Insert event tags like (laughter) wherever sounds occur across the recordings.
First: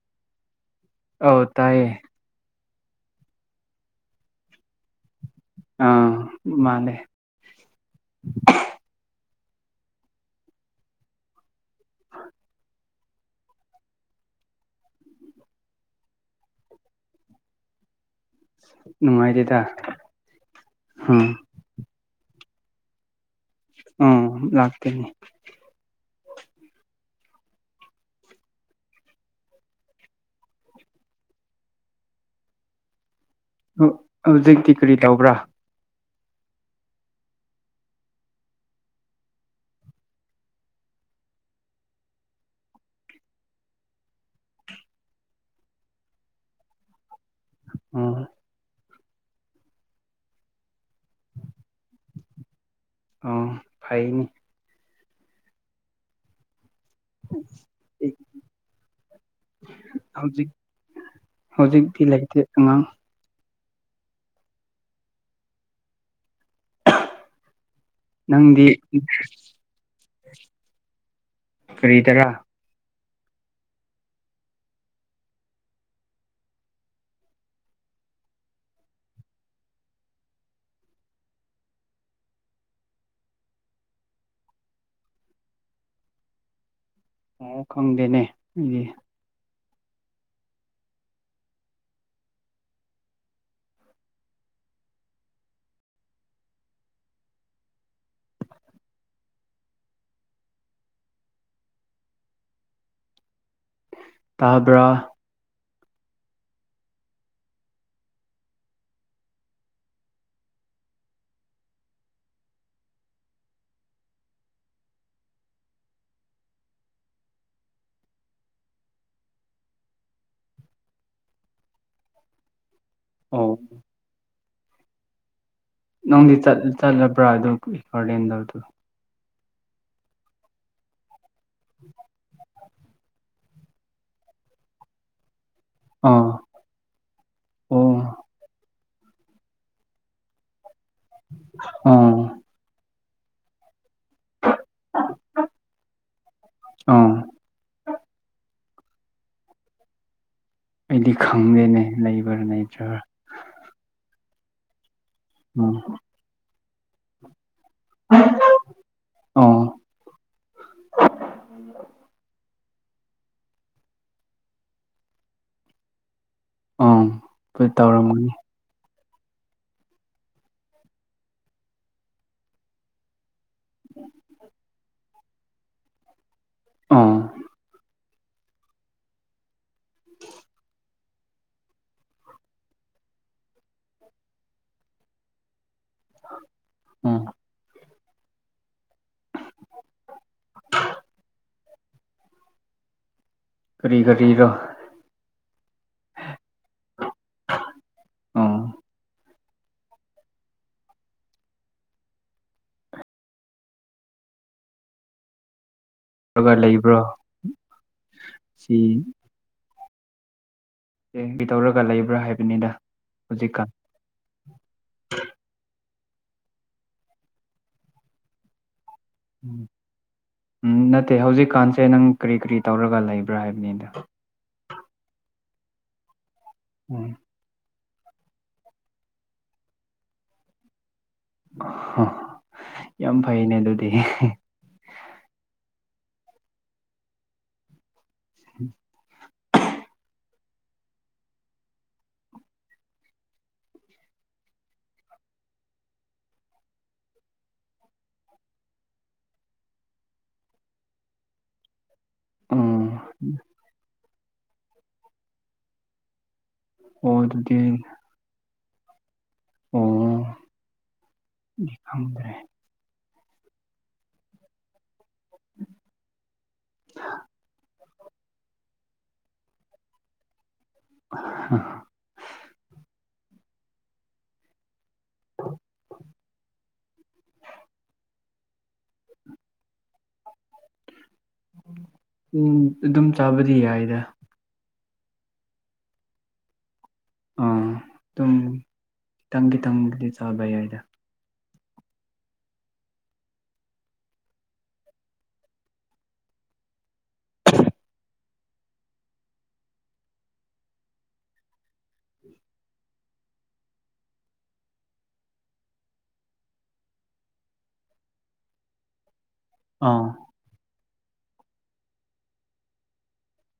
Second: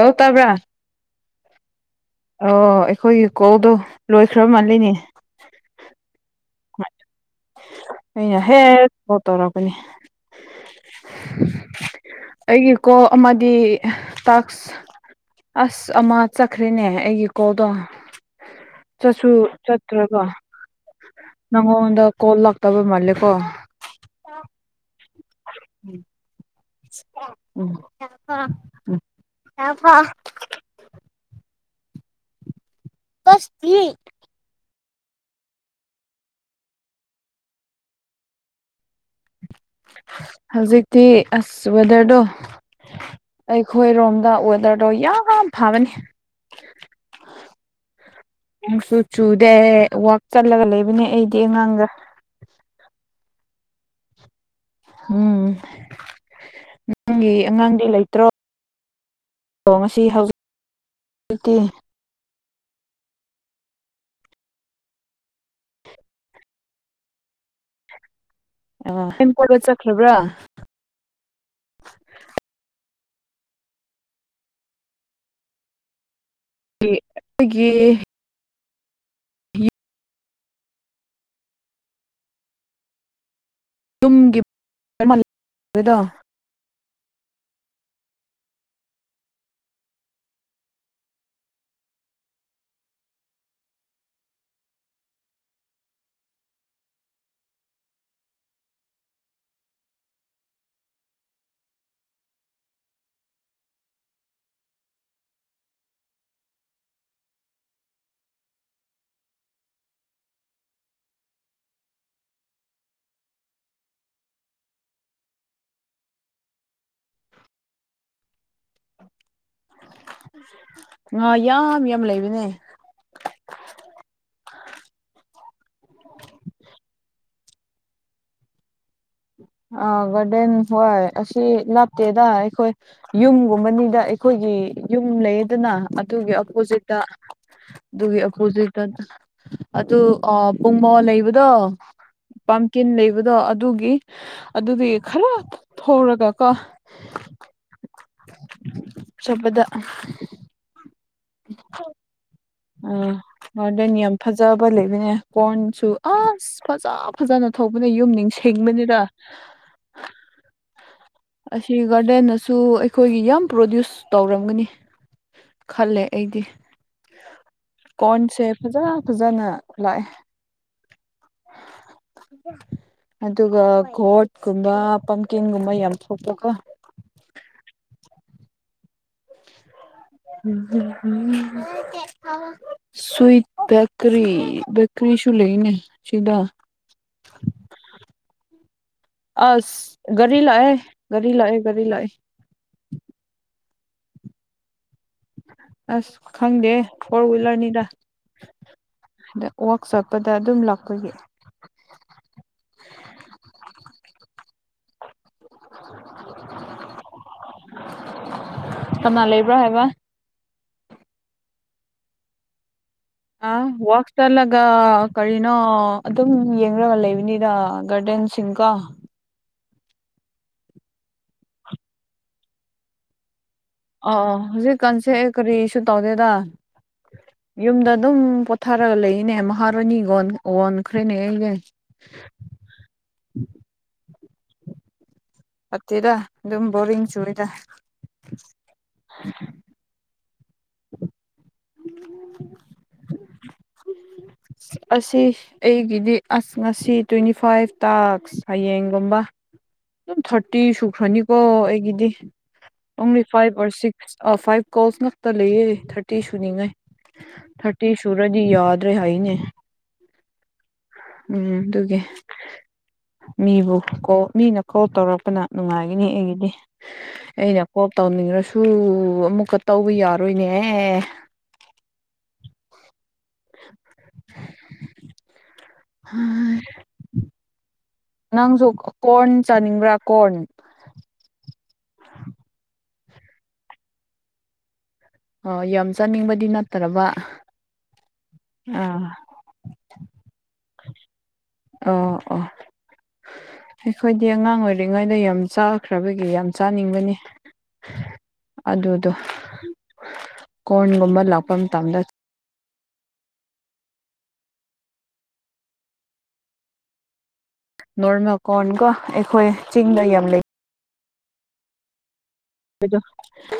ꯍꯣ ꯇꯕ꯭ꯔ ꯑꯣ ꯇꯥꯏꯌꯦ ꯑꯣ ꯑꯩꯈꯣꯏꯒꯤ ꯀꯧꯗꯣ ꯂꯣꯏꯈ꯭ꯔ ꯃꯥꯜꯂꯤꯅꯦ꯫ ꯎꯝ ꯃꯥꯜꯂꯦ ꯑꯩꯅ ꯍꯦ ꯀꯣꯜ ꯇꯧꯔꯛꯄꯅꯤ ꯑꯩꯒꯤ ꯀꯣ ꯑꯃꯗꯤ ꯇꯥꯛꯁ ꯑꯁ ꯑꯃ ꯆꯠꯈ꯭ꯔꯦꯅꯦ ꯑꯩꯒꯤ ꯀꯣꯜꯗꯣ꯫ ꯆꯠꯁꯨ ꯅꯨꯡꯉꯥꯏꯇꯦꯗ ꯆꯠꯇ꯭ꯔꯒ꯫ ꯎꯝ ꯅꯪꯉꯣꯗ ꯀꯣꯜ ꯂꯥꯛꯇꯕ ꯃꯥꯜꯂꯦꯀꯣ꯫ ꯎꯝ ꯂꯥꯛꯇꯦꯅꯤ ꯎꯝ ꯀꯁ ꯍꯧꯖꯤꯛꯇꯤ ꯀꯔꯤ ꯇꯧꯕ꯭ꯔꯥ꯫ ꯍꯧꯖꯤꯛꯇꯤ ꯑꯁ ꯋꯦꯗꯔꯗꯣ꯫ ꯑꯩꯈꯣꯏꯔꯣꯝꯗ ꯋꯦꯗꯔꯗꯣ ꯌꯥꯝ ꯐꯕꯅꯤ꯫ ꯎꯝ ꯅꯣꯡꯁꯨ ꯆꯨꯗꯦ ꯋꯥꯛ ꯆꯠꯂꯒ ꯂꯩꯕꯅꯦ ꯑꯩꯗꯤ ꯑꯉꯥꯡꯒ ꯎꯝ ꯐꯥꯏꯅꯤ꯫ ꯎꯝ꯫ ꯅꯪꯒꯤ ꯑꯉꯥꯡꯗꯤ ꯂꯩꯇ꯭ꯔꯣ ꯑꯗꯣ ꯉꯁꯤ ꯍꯧꯖꯤꯛ ꯍꯧꯖꯤꯛꯇꯤ꯫ ꯐꯤ ꯂꯩꯇꯦ ꯑꯉꯥꯡ ꯅꯪꯗꯤ ꯑ ꯅꯪ ꯀꯣꯏꯕ ꯆꯠꯈ꯭ꯔꯕ꯭ꯔꯥ ꯀꯔꯤꯗꯔꯥ꯫ ꯑꯩꯈꯣꯏꯒꯤ (unintelligible) ꯇꯨꯝꯒꯤꯕꯗꯣ꯫ ꯑ ꯈꯪꯗꯦꯅꯦ ꯎꯝ ꯇꯥꯕ꯭ꯔꯥ ꯉꯥ ꯌꯥꯝ ꯌꯥꯝ ꯂꯩꯕꯅꯦ ꯍꯣꯏ ꯅꯪꯗꯤ ꯆꯠ ꯆꯠꯂꯕ꯭ꯔꯥ ꯑꯗꯨ ꯒꯥꯔꯗꯦꯟꯗꯧꯗꯨ ꯑꯥ ꯒꯥꯔꯗꯦꯟ ꯍꯣꯏ ꯑꯁꯤ ꯂꯥꯞꯇꯦꯗ ꯑꯩꯈꯣꯏ ꯌꯨꯝꯒꯨꯝꯕꯅꯤꯗ ꯑꯩꯈꯣꯏꯒꯤ ꯌꯨꯝ ꯂꯩꯗꯅ ꯑꯥ ꯑꯗꯨꯒꯤ ꯑꯣꯞꯄꯣꯖꯤꯠꯇ ꯑꯣ ꯑꯗꯨꯒꯤ ꯑꯣꯄꯣꯖꯤꯠꯇ ꯑꯗꯨ ꯑꯥ ꯄꯨꯡꯃꯣ ꯂꯩꯕꯗꯣ ꯑꯥ ꯄꯝꯀꯤꯟ ꯂꯩꯕꯗꯣ ꯑꯗꯨꯒꯤ ꯑꯗꯨꯗꯤ ꯈꯔ ꯊꯧꯔꯒ ꯀꯣ ꯑꯥ (unintelligible) ꯕꯗ ꯑꯩꯗꯤ ꯈꯪꯗꯦꯅꯦ ꯂꯩꯕ꯭ꯔꯥ ꯂꯩꯇ꯭ꯔ ꯃꯥꯔꯗꯟ ꯌꯥꯝ ꯐꯖꯕ ꯂꯩꯕꯅꯦ ꯎꯝ ꯀꯔꯣꯟꯁꯨ ꯑꯁ ꯐꯖꯕ ꯐꯖꯅ ꯊꯧꯕꯅ ꯌꯨꯝ ꯅꯤꯡꯁꯤꯡꯕꯅꯤꯅ ꯑꯣ ꯑꯁꯤ ꯒꯥꯔꯗꯦꯟꯅꯁꯨ ꯑꯩꯈꯣꯏꯒꯤ ꯌꯥꯝ ꯄ꯭ꯔꯣꯗ꯭ꯌꯨꯁ ꯇꯧꯔꯝꯒꯅꯤ ꯈꯜꯂꯦ ꯑꯩꯗꯤ ꯑꯪ ꯍꯣꯏ ꯇꯧꯔꯝꯒꯅꯤ ꯀꯣꯔꯟꯁꯦ ꯐꯖ ꯐꯖꯅ ꯂꯥꯛꯑꯦ ꯑꯗꯨꯒ ꯀꯣꯠꯀꯨꯝꯕ ꯄꯝꯀꯤꯟꯒꯨꯝꯕ ꯌꯥꯝ ꯊꯣꯛꯄꯀꯣ ꯑꯥ (unintelligible) ꯁ꯭ꯋꯏꯠ ꯕꯦꯛꯀꯔꯤ ꯕꯦꯛꯀꯔꯤꯁꯨ ꯂꯩꯏꯅꯦ ꯁꯤꯗꯥ ꯑꯥ ꯑꯁ ꯒꯥꯔꯤ ꯂꯥꯛꯑꯦ ꯒꯥꯔꯤ ꯂꯥꯛꯑꯦ ꯒꯥꯔꯤ ꯂꯥꯛꯑꯦ ꯀꯔꯤ ꯀꯔꯤꯔꯥꯥ ꯑꯁ ꯈꯪꯗꯦ ꯐꯣꯔ ꯋꯤꯂꯔꯅꯤꯗ ꯑꯣ ꯑꯗ ꯋꯥꯛ ꯁꯣꯞꯄꯗ ꯑꯗꯨꯝ ꯂꯥꯛꯄꯒꯤ (unintelligible) ꯂꯩꯕ꯭ꯔꯣ ꯁꯤ ꯅ ꯂꯩꯕ꯭ꯔꯥ ꯍꯥꯏꯕ (unintelligible) ꯇꯧꯔꯒ ꯂꯩꯕ꯭ꯔꯥ ꯍꯥꯏꯕꯅꯤꯗ ꯑ ꯍꯧꯖꯤꯛꯀꯥꯟ ꯋꯥꯛ ꯆꯠꯂꯒ ꯀꯔꯤꯅꯣ ꯑꯗꯨꯝ ꯌꯦꯡꯔꯥꯥꯒ ꯂꯩꯕꯅꯤꯗ ꯒꯥꯔꯗꯦꯟꯁꯤꯡꯀꯣ ꯎꯝ ꯅꯠꯇꯦ ꯍꯧꯖꯤꯛꯀꯥꯟꯁꯦ ꯅꯪ ꯀꯔꯤ ꯀꯔꯤ ꯇꯧꯔꯒ ꯂꯩꯕ꯭ꯔꯥ ꯍꯥꯏꯕꯅꯤꯗ ꯑ ꯑ ꯍꯧꯖꯤꯛꯀꯥꯟꯁꯦ ꯀꯔꯤꯁꯨ ꯇꯧꯗꯦꯗ (inaudible) ꯌꯨꯝꯗ ꯑꯗꯨꯝ ꯄꯣꯊꯥꯔꯒ ꯂꯩꯅꯦ ꯃꯍꯥꯔꯥꯅꯤꯟ ꯑꯣꯟ ꯑꯣꯟꯈ꯭ꯔꯦꯅꯦ ꯑꯩꯁꯦ ꯑꯥ ꯌꯥꯝ ꯐꯩꯅꯦ ꯑꯗꯨꯗꯤ ꯐꯠꯇꯦꯗꯥ ꯑꯗꯨꯝ ꯕꯣꯔꯤꯡ ꯆꯨꯔꯦꯗ (inaudible) ꯑꯁꯤ ꯑꯩꯒꯤꯗꯤ ꯑꯁ ꯉꯁꯤ ꯇ꯭ꯋꯦꯟꯇꯤ ꯐꯥꯏꯚ ꯇꯥꯛꯁ ꯍꯌꯦꯡꯒꯨꯝꯕ ꯑꯗꯨꯝ ꯊꯥꯔꯇꯤ ꯁꯨꯈ꯭ꯔꯅꯤꯀꯣ ꯑꯩꯒꯤꯗꯤ ꯎꯝ ꯑꯣꯡꯂꯤ five or six five calls ꯉꯛꯇ ꯂꯩꯌꯦ ꯊꯥꯔꯇꯤ ꯁꯨꯅꯤꯡꯉꯥꯏ ꯑꯣ ꯑꯗꯨꯗꯤ ꯊꯨꯔꯗꯤ ꯌꯥꯗꯔꯦ ꯍꯥꯏꯅꯦ ꯑꯣ ꯎꯝ ꯗꯨꯒꯤ ꯈꯪꯗ꯭ꯔꯦ ꯃꯤꯕꯨ ꯀꯣ ꯃꯤꯅ ꯀꯣꯜ ꯇꯧꯔꯛ ꯄꯅ ꯅꯨꯡꯉꯥꯏꯒꯅꯤ ꯑꯩꯒꯤꯗꯤ ꯑꯩꯅ ꯀꯣꯞ ꯇꯧꯅꯤꯡꯔꯁꯨ ꯑꯃꯨꯛꯀ ꯇꯧꯕ ꯌꯥꯔꯣꯏꯅꯦ ꯑꯦ (unintelligible) ꯍꯥꯏ ꯅꯪꯖꯨ ꯀꯣꯔꯟ ꯆꯥꯅꯤꯡꯕ꯭ꯔꯥ ꯀꯣꯔꯟ ꯎꯝ ꯑꯗꯨꯝ ꯆꯥꯕꯗꯤ ꯌꯥꯏꯗ ꯑꯣ ꯌꯥꯝ ꯆꯥꯅꯤꯡꯕꯗꯤ ꯅꯠꯇ꯭ꯔꯕ ꯑꯥ ꯑꯗꯨꯨꯝ ꯑꯥ ꯈꯤꯇꯪ ꯈꯤꯇꯪꯕꯨꯗꯤ ꯆꯥꯕ ꯌꯥꯏꯗ ꯑꯥ ꯑꯥ ꯑꯩꯈꯣꯏꯗꯤ ꯑꯉꯥꯡ ꯑꯣꯏꯔꯤꯉꯩꯗ ꯌꯥꯝ ꯆꯥꯈ꯭ꯔꯕꯒꯤ ꯌꯥꯝ ꯆꯥꯅꯤꯡꯕꯅꯤ ꯑꯗꯨꯗꯣ ꯀꯣꯔꯟꯒꯨꯝꯕ ꯂꯥꯛꯄ ꯃꯇꯝꯗ ꯅꯣꯔꯃꯦꯜ ꯀꯣꯔꯟꯀꯣ ꯑꯩꯈꯣꯏ ꯆꯤꯡꯗ ꯑꯥ ꯌꯥꯝ ꯂꯩ ꯕꯗꯣ (unintelligible)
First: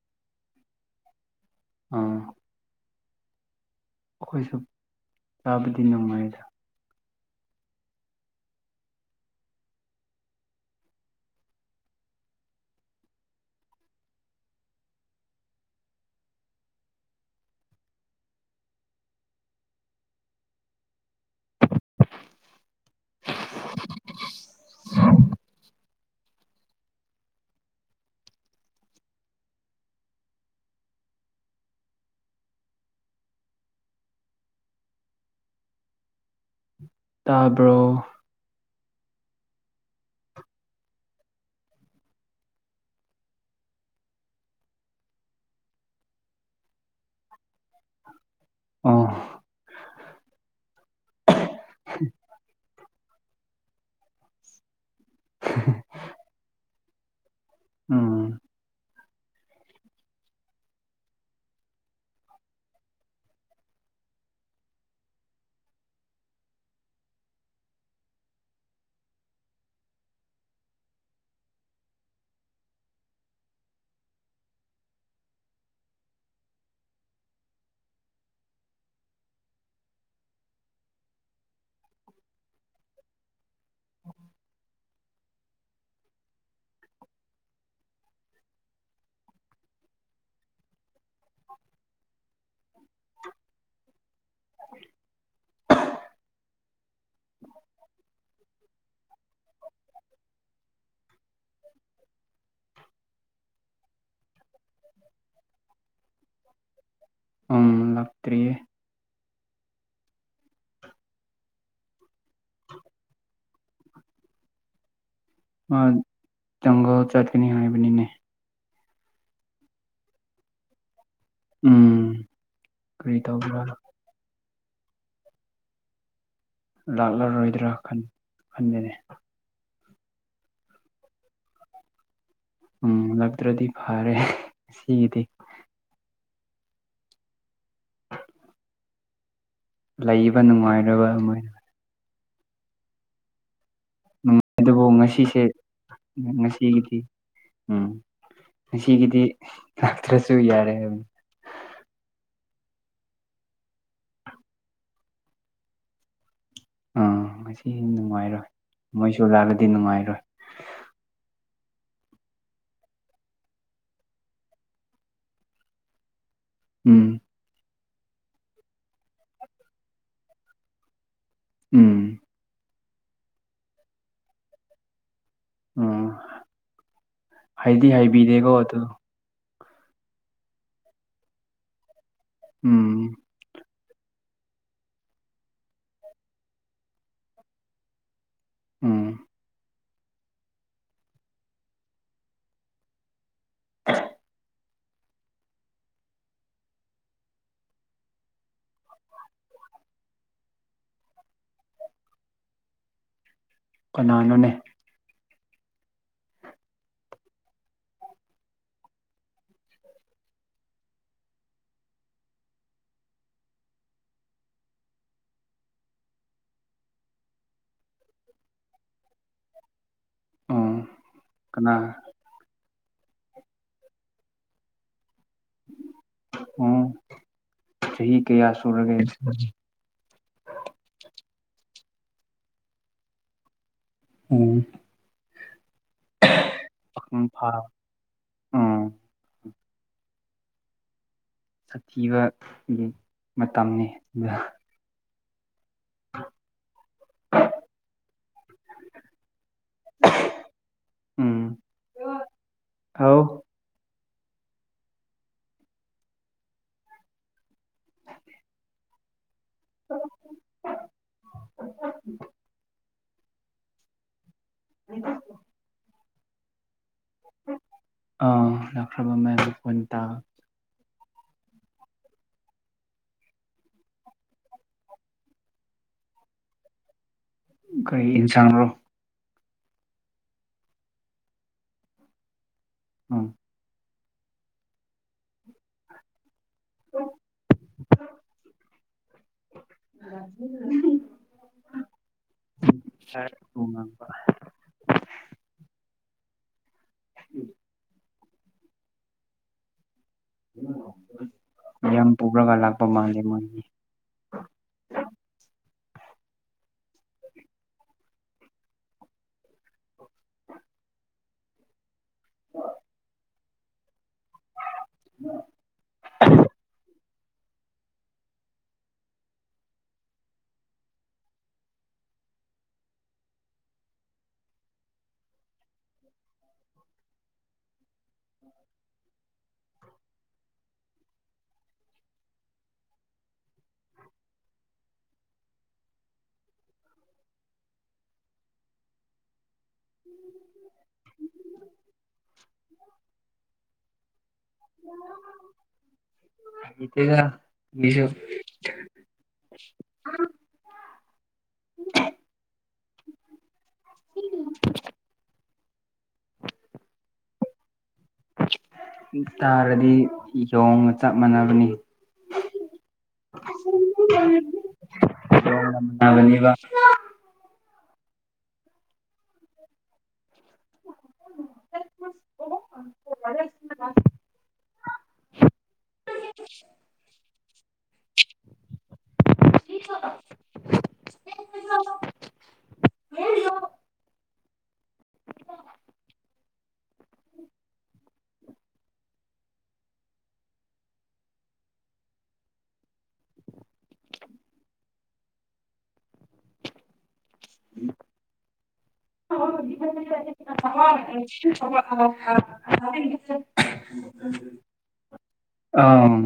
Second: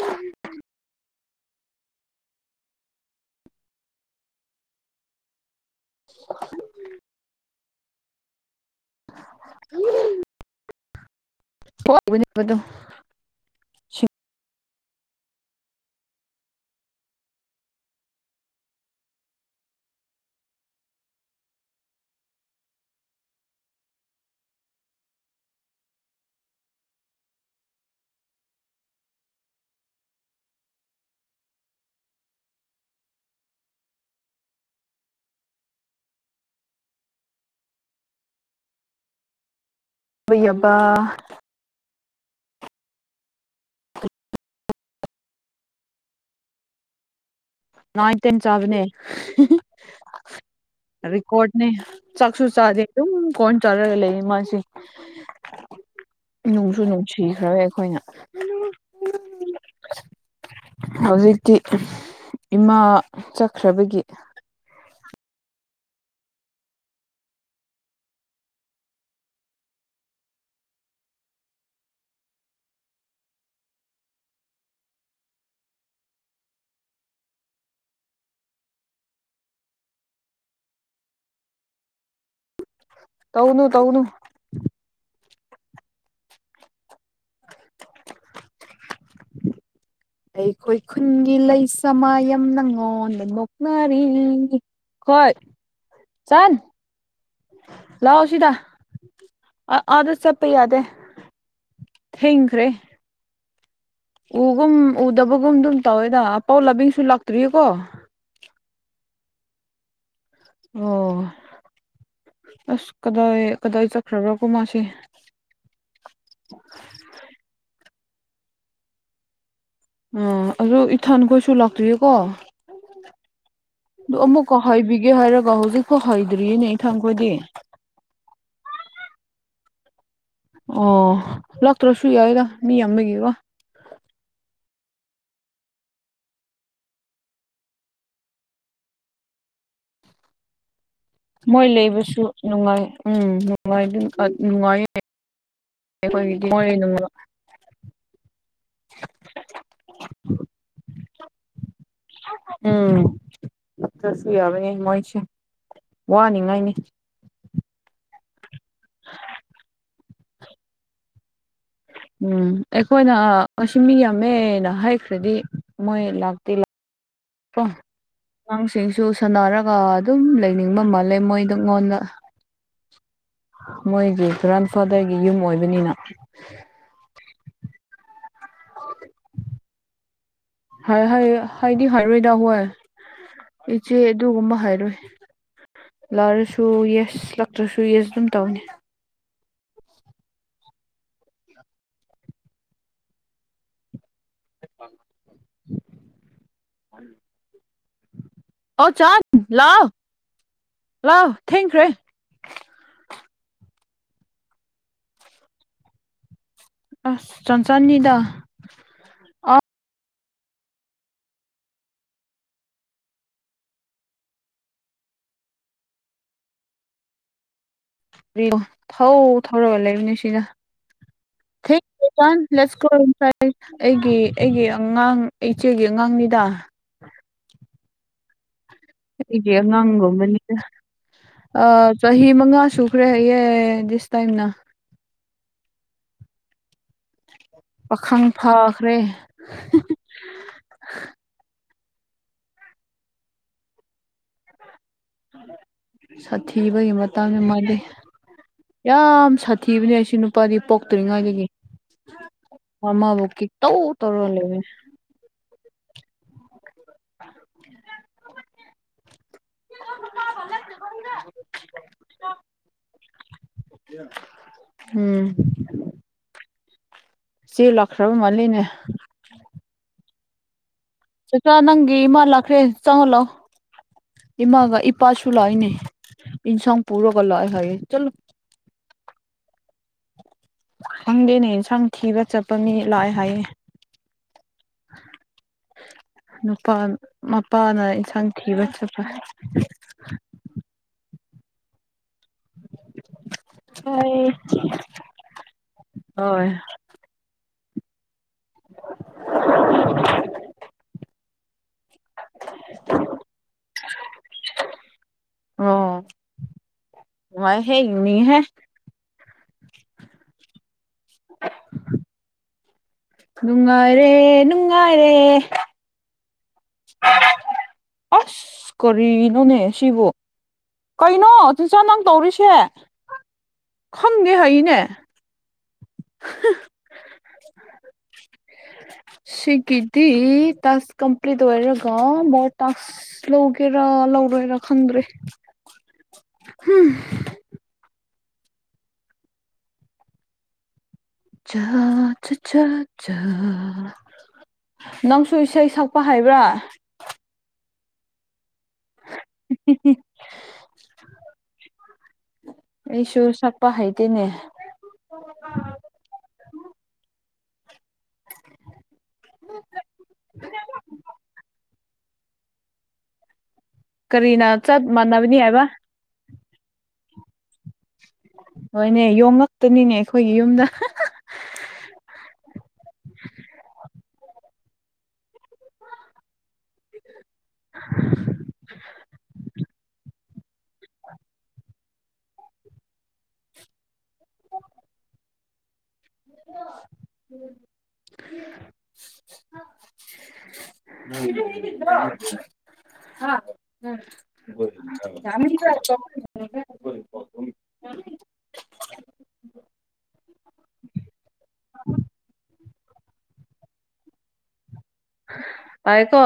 ꯑꯥ ꯑꯩꯈꯣꯏꯁꯨ ꯆꯥꯕꯗꯤ ꯅꯨꯡꯉꯥꯏꯗ (unintelligible) (unintelligible) ꯁꯤꯡꯕ ꯇꯥꯕ꯭ꯔꯣ (unintelligible) ꯌꯝꯕ ꯅꯥꯏꯟ ꯇꯦꯟ ꯆꯥꯕꯅꯦ ꯑꯣ ꯑ ꯔꯦꯀꯣꯔꯠꯅꯦ ꯆꯥꯛꯁꯨ ꯆꯥꯗꯦ ꯑꯗꯨꯝ ꯀꯣꯔꯟ ꯆꯥꯔꯒ ꯂꯩꯌ‌ꯦ ꯃꯥꯁꯤ ꯅꯨꯡꯁꯨ ꯅꯨꯡꯁꯤꯈꯔꯦ ꯑꯩꯈꯣꯏꯅ ꯎꯝ (unintelligible) ꯍꯧꯖꯤꯛꯇꯤ ꯏꯃꯥ ꯆꯠꯈ꯭ꯔꯕꯒꯤ ꯇꯧꯅꯨ ꯇꯧꯅꯨ (unintelligible) ꯑꯩꯈꯣꯏ ꯈꯨꯟꯒꯤ ꯂꯩꯁꯥ ꯃꯌꯥꯝ ꯅꯉꯣꯟꯗ ꯅꯣꯛꯅꯔꯤ ꯈꯣꯏ ꯆꯟ ꯂꯥꯎ ꯁꯤꯗ ꯑ ꯑꯥꯗ ꯆꯠꯄ ꯌꯥꯗꯦ ꯊꯦꯡꯈ꯭ꯔꯦ ꯎꯒꯨꯝ ꯎꯗꯕꯒꯨꯝ ꯑꯗꯨꯝ ꯇꯧꯋꯦꯗ ꯑꯄꯥꯎ ꯂꯕꯤꯡꯁꯨ ꯂꯥꯛ ꯎꯝ ꯂꯥꯛꯇ꯭ꯔꯤ ꯑꯣ ꯑꯁ ꯀꯗꯥꯏ ꯀꯗꯥꯏ ꯆꯠꯈ꯭ꯔꯕꯔ ꯈ‌ꯣꯏ ꯃꯥꯁꯤ ꯃꯥ ꯖꯪꯒꯜ ꯆꯠꯀꯅꯤ ꯍꯥꯏꯕꯅꯤꯅꯦ ꯑꯥ ꯑꯕ‌ꯣꯛ ꯏꯊꯟꯈꯣꯏꯁꯨ ꯂꯥꯛꯇ꯭ꯔꯤꯌꯦꯀꯣ ꯎꯝ ꯀꯔꯤ ꯇꯧꯕ꯭ꯔꯥ ꯑꯗꯨ ꯑꯃꯨꯛꯀ ꯍꯥꯏꯕꯤꯒꯦ ꯍꯥꯏꯔꯒ ꯍꯧꯖꯤꯛꯐꯥꯎ ꯍꯗ꯭ꯔꯤꯌꯦꯅꯦ ꯏꯊꯟ ꯈꯣꯏꯗꯤ ꯔꯥ ꯈꯟ ꯈꯟꯒꯅꯤ ꯑꯣ ꯂꯥꯛꯇ꯭ꯔꯁꯨ ꯌꯥꯎꯗ ꯎꯝ ꯂꯥꯛꯇ꯭ꯔꯗꯤ ꯐꯔꯦ ꯁꯤꯗꯤ ꯂꯩꯕ ꯅꯨꯡꯉꯥꯏꯔꯔꯣꯏ ꯑꯃ ꯃꯣꯏ ꯂꯩꯕꯁꯨ ꯅꯨꯡꯉꯥꯏ ꯎꯝ ꯅꯨꯡꯉꯥꯏ (unintelligible) ꯑꯗꯨꯕꯨ ꯅꯨꯡꯉꯥꯏꯌꯦ ꯉꯁꯤꯁꯦ ꯑꯩꯈꯣꯏꯒꯤꯗꯤ ꯃꯣꯏ ꯉꯁꯤꯒꯤꯗꯤ ꯎꯝ ꯉꯁꯤꯒꯤꯗꯤ ꯂꯥꯛꯇ꯭ꯔꯁꯨ ꯌꯥꯔꯦ ꯍꯥꯏꯕꯅꯤ ꯎꯝ ꯂꯥꯛꯇ꯭ꯔꯁꯨ ꯌꯥꯕꯅꯦ ꯃꯣꯏꯁꯦ ꯋꯥꯅꯤꯉꯥꯏꯅꯤ ꯑꯥ ꯉꯁꯤ ꯅꯨꯡꯉꯥꯏꯔꯣꯏ ꯃꯣꯏꯁꯨ ꯂꯥꯛꯂꯗꯤ ꯅꯨꯡꯉꯥꯏꯔꯣꯏ ꯎꯝ ꯑꯩꯈꯣꯏꯅ ꯉꯁꯤ ꯃꯤ ꯌꯥꯝꯃꯦꯅ ꯍꯥꯏꯈ꯭ꯔꯗꯤ ꯃꯣꯏ ꯂꯥꯛꯇꯤ ꯂꯥꯛ ꯎꯝ ꯀꯣ ꯑꯉꯥꯡꯁꯤꯡꯁꯨ ꯁꯥꯟꯅꯔꯒ ꯑꯗꯨꯝ ꯂꯩꯅꯤꯡꯕ ꯃꯥꯜꯂꯦ ꯃꯣꯏꯗꯨ ꯎꯝ ꯑꯩꯉꯣꯟꯗ ꯃꯣꯏꯒꯤ ꯒ꯭ꯔꯥꯟꯐꯥꯗꯔꯒꯤ ꯌꯨꯝ ꯑꯣꯏ ꯎꯝ ꯍꯥꯏꯗꯤ ꯍꯥꯏꯕꯤꯗꯦꯀꯣ ꯑꯗꯨ ꯍꯥꯏ ꯍꯥꯏ ꯍꯥꯏꯗꯤ ꯍꯥꯏꯔꯣꯏꯗ ꯃꫭꯏ ꯎꯝ ꯏꯆꯦ ꯑꯗꯨꯒꯨꯝꯕ ꯍꯥꯏꯔꯣꯏ ꯂꯥꯛꯑꯔꯁꯨ ꯌꯦꯁ ꯂꯛꯇ꯭ꯔꯁꯨ ꯌꯦꯁ ꯑꯗꯨꯝ ꯇꯧꯅꯤ ꯎꯝ (unintelligible) (unintelligible) ꯑꯣ ꯆꯥꯟ ꯂꯥꯛꯑꯣ ꯂꯥꯛꯑꯣ ꯊꯦꯡꯈ꯭ꯔꯦ ꯀꯅꯥꯅꯣꯅꯦ ꯑꯁ ꯆꯟꯆꯟꯅꯤꯗ (unintelligible) ꯊꯧ ꯊꯧꯔꯒ ꯂꯩꯕꯅꯦ ꯁꯤꯗ ꯎꯝ ꯀꯅꯥ (unintelligible) ꯑꯩꯒꯤ ꯑꯩꯒꯤ ꯑꯉꯥꯡ ꯏꯆꯦꯒꯤ ꯑꯉꯥꯡꯅꯤꯗ ꯎꯝ ꯆꯍꯤ ꯀꯌꯥ ꯁꯨꯔꯒꯦ ꯑꯩꯒꯤ ꯑꯉꯥꯡꯒꯨꯝꯕꯅꯤꯗ ꯑꯥ ꯆꯍꯤ ꯃꯉꯥ ꯁꯨꯈ꯭ꯔꯦ ꯍꯥꯏꯌꯦ ꯗꯤꯁ ꯇꯥꯏꯝꯅ ꯎꯝ ꯏꯝꯐꯥꯜ ꯄꯥꯈꯪ ꯐꯥꯈ꯭ꯔꯦ ꯁꯥꯊꯤꯕꯒꯤ ꯃꯇꯝꯅꯤ ꯑꯗꯨ ꯁꯥꯊꯤꯕꯒꯤ ꯃꯇꯥꯡꯅꯤ ꯃꯣꯏꯗꯤ ꯌꯥꯝ ꯁꯥꯊꯤꯕꯅꯦ ꯑꯩꯁꯤ ꯅꯨꯄꯥꯗꯤ ꯎꯝ ꯄꯣꯛꯇ꯭ꯔꯤꯉꯥꯏꯗꯒꯤ ꯍꯥꯎ ꯑꯃꯕꯨ ꯈꯤꯠꯇꯧ ꯇꯧꯔ ꯂꯩꯕꯅꯦ (unintelligible) (unintelligible) ꯎꯝ ꯆꯦꯟ ꯂꯥꯛꯈ꯭ꯔꯕ ꯃꯥꯜꯂꯤꯅꯦ ꯈꯕ ꯃꯌꯥꯝꯗ ꯐꯣꯟ ꯇꯥ (unintelligible) ꯆꯆꯥ ꯅꯪꯒꯤ ꯏꯃꯥ ꯂꯥꯛꯈ꯭ꯔꯦ ꯆꯪꯉꯣꯂꯥꯎ ꯏꯃꯥꯒ ꯏꯄꯥꯁꯨ ꯂꯥꯛꯏꯅꯦ ꯏꯟꯁꯥꯡ ꯄꯨꯔꯒ ꯂꯥꯛꯑ‌ꯦ ꯀꯩ ꯏꯟꯁꯥꯡꯔꯣ ꯈꯪꯗꯦꯅꯦ ꯑꯦꯟꯁꯥꯡ ꯊꯤꯕ ꯆꯠꯄ ꯃꯤ ꯂꯥꯛꯑꯦ ꯎꯝ ꯍꯥꯏꯌꯦ ꯅꯨꯄꯥ ꯃꯄꯥꯅ ꯏꯟꯁꯥꯡ ꯊꯤꯕ ꯆꯠꯄ (unintelligible) ꯑꯣꯏ ꯑꯣꯏ ꯎꯝ (unintelligible) ꯃꯌꯥꯝ ꯄꯨꯒ꯭ꯔꯒ ꯂꯥꯛꯄ ꯃꯥꯜꯂꯤ ꯃꯣꯏꯗꯤ ꯑꯣ ꯋꯥꯏꯍꯦ ꯌꯨꯅꯤꯡꯉꯤꯍꯦ ꯍ (unintelligible) ꯅꯨꯡꯉꯥꯏꯔꯦ ꯅꯨꯡꯉꯥꯏꯔꯦ ꯑꯁ ꯀꯔꯤꯅꯣꯅꯦ ꯁꯤꯕꯨ ꯀꯩꯅꯣ ꯆꯆꯥ ꯅꯪ ꯇꯧꯔꯤꯁꯦ ꯈꯪꯗꯦ ꯍꯥꯏꯅꯦ (unintelligible) ꯁꯤꯒꯤꯗꯤ ꯇꯥꯛꯁ ꯀꯝꯄ꯭ꯂꯤꯠ ꯑꯣꯏꯔꯒ ꯃꫭꯔ ꯇꯥꯛꯁ ꯑꯁ ꯂꯧꯒꯦꯔꯥ ꯂꯧꯔꯣꯏꯔꯥ ꯈꯪꯗ꯭ꯔꯦ (unintelligible) ꯅꯪꯁꯨ ꯏꯁꯩ ꯁꯛꯄ ꯍꯩꯕ꯭ꯔꯥ ꯍꯩꯇꯦꯗ ꯃꯤꯁꯨ (unintelligible) (unintelligible) ꯑꯩꯁꯨ ꯁꯛꯄ ꯍꯩꯇꯦꯅꯦ ꯇꯥꯔꯗꯤ ꯌꯣꯡꯒ ꯆꯞ ꯃꯥꯟꯅꯕꯅꯤ ꯀꯔꯤꯅ ꯌꫭꯡꯅ ꯆꯠ ꯃꯥꯟꯅꯕꯅꯤ ꯍꯥꯏꯕ ꯐꯕꯅꯦꯕ ꯍꯣꯏꯅꯦ ꯌꯣꯡ ꯉꯛꯇꯅꯤꯅꯦ ꯑꯩꯈꯣꯏꯒꯤ ꯌꯨꯝꯗ (inaudible) (inaudible) (inaudible) (inaudible) (inaudible) (inaudible) (unintelligible) (inaudible) (inaudible) ꯑꯥꯝ ꯇꯥꯏꯀꯣ